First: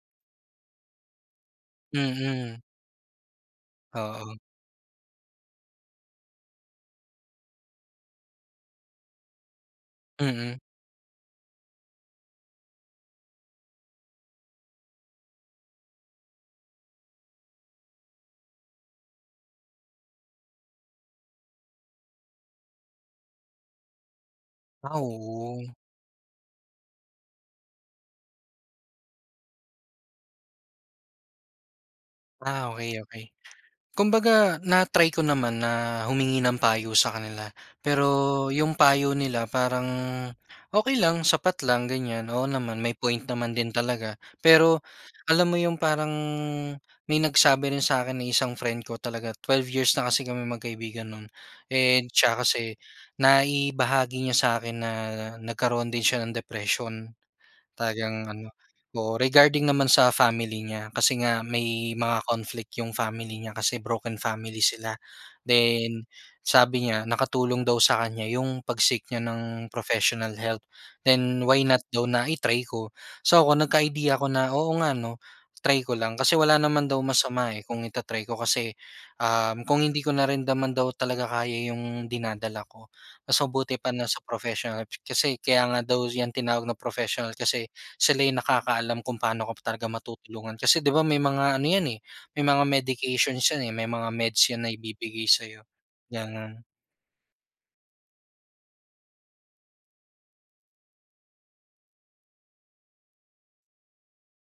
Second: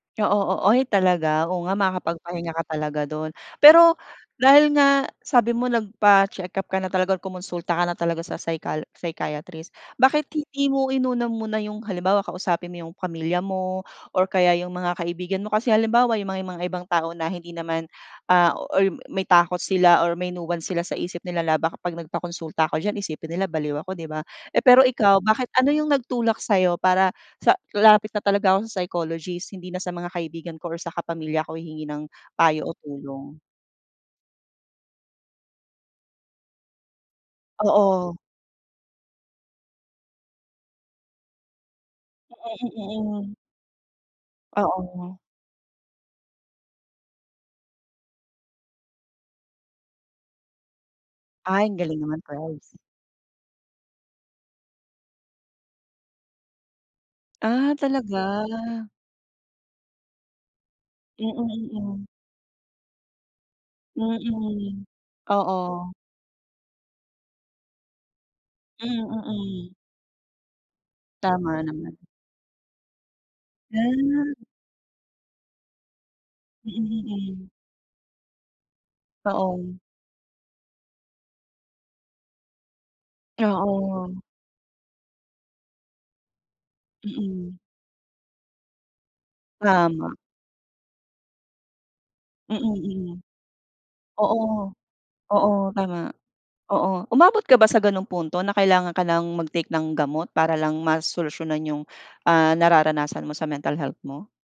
Oo, oo. Oy, talaga, oo nga makakapagpahinga Mhm. ka talaga do'n. Pero Oo. dahil nga sabi mo nagpacheck-up ka na talaga, kumunsulta ka na talaga sa psychal psychiatrist. Bakit Mm. hindi mo inuna muna yung halimbawa kausapin mo yung pamilya mo or kaya yung mga kaibigan mo. Kasi halimbawa, yung mga mga ibang tao na hindi naman, ah or may takot sila or may nuance sila sa isip nila na, "Baka pag nagpakonsulta ako diyan isipin nila baliw ako" 'di ba. Eh, pero Ah, ikaw, bakit ano oo. yung nagtulak sa'yo para sa lalapit na talaga ako sa psychologist hindi na sa mga kaibigan ko or sa kapamilya ko hihingi ng payo Ah o ,okey, okey. tulong. Kumbaga na-try ko naman na humingi ng payo sa kanila. Pero Oo. yung payo nila parang okey lang, sapat lang, ganyan. Oo Mm, naman, may point mm, hmm. naman din talaga. Pero Oo. alam mo yung parang may nagsabi rin sa'kin na isang friend ko talaga, 12 years na kasi kaming magkaibigan no'n Ay, ang galing and naman 'tsaka kasi prize. naibahagi niya sa akin na nagkaroon din siya ng depression. Ah, Talagang talaga? ano oo, regarding naman sa family niya kasi Mm, nga may mm. mga conflict yung family niya, kasi broken family Mm, sila. oo. Then, sabi niya nakatulong daw sa kanya yung Hmm, pag-seek nya ng mm. professional help. Then Tama why not naman. daw na i-try ko. So ako nagka-idea ako Ah. na, "Oo nga 'no, try ko lang." Kasi wala naman daw Mm, mm. masama, eh, kung i-ta-try ko kasi, um, Oo. kung hindi ko narin naman daw talaga kaya yung dinadala ko, mas mabuti pa na Oo. sa professional. Kasi kaya nga daw yan tinawag na professional, Mm. kasi sila yung nakakaalam kung paano ka talaga Tama. matutulungan. Kasi 'di ba may mga ano yan, eh, may Mm, mga mm. medications yan eh, may mga meds yan na Oo, ibibigay oo, sa'yo, tama, gano'n. oo. Umabot ka ba sa ganong punto, na kailangan ka nang mag-take ng gamot para lang ma-solusyunan yung, ah, nararanasan mo sa mental health mo?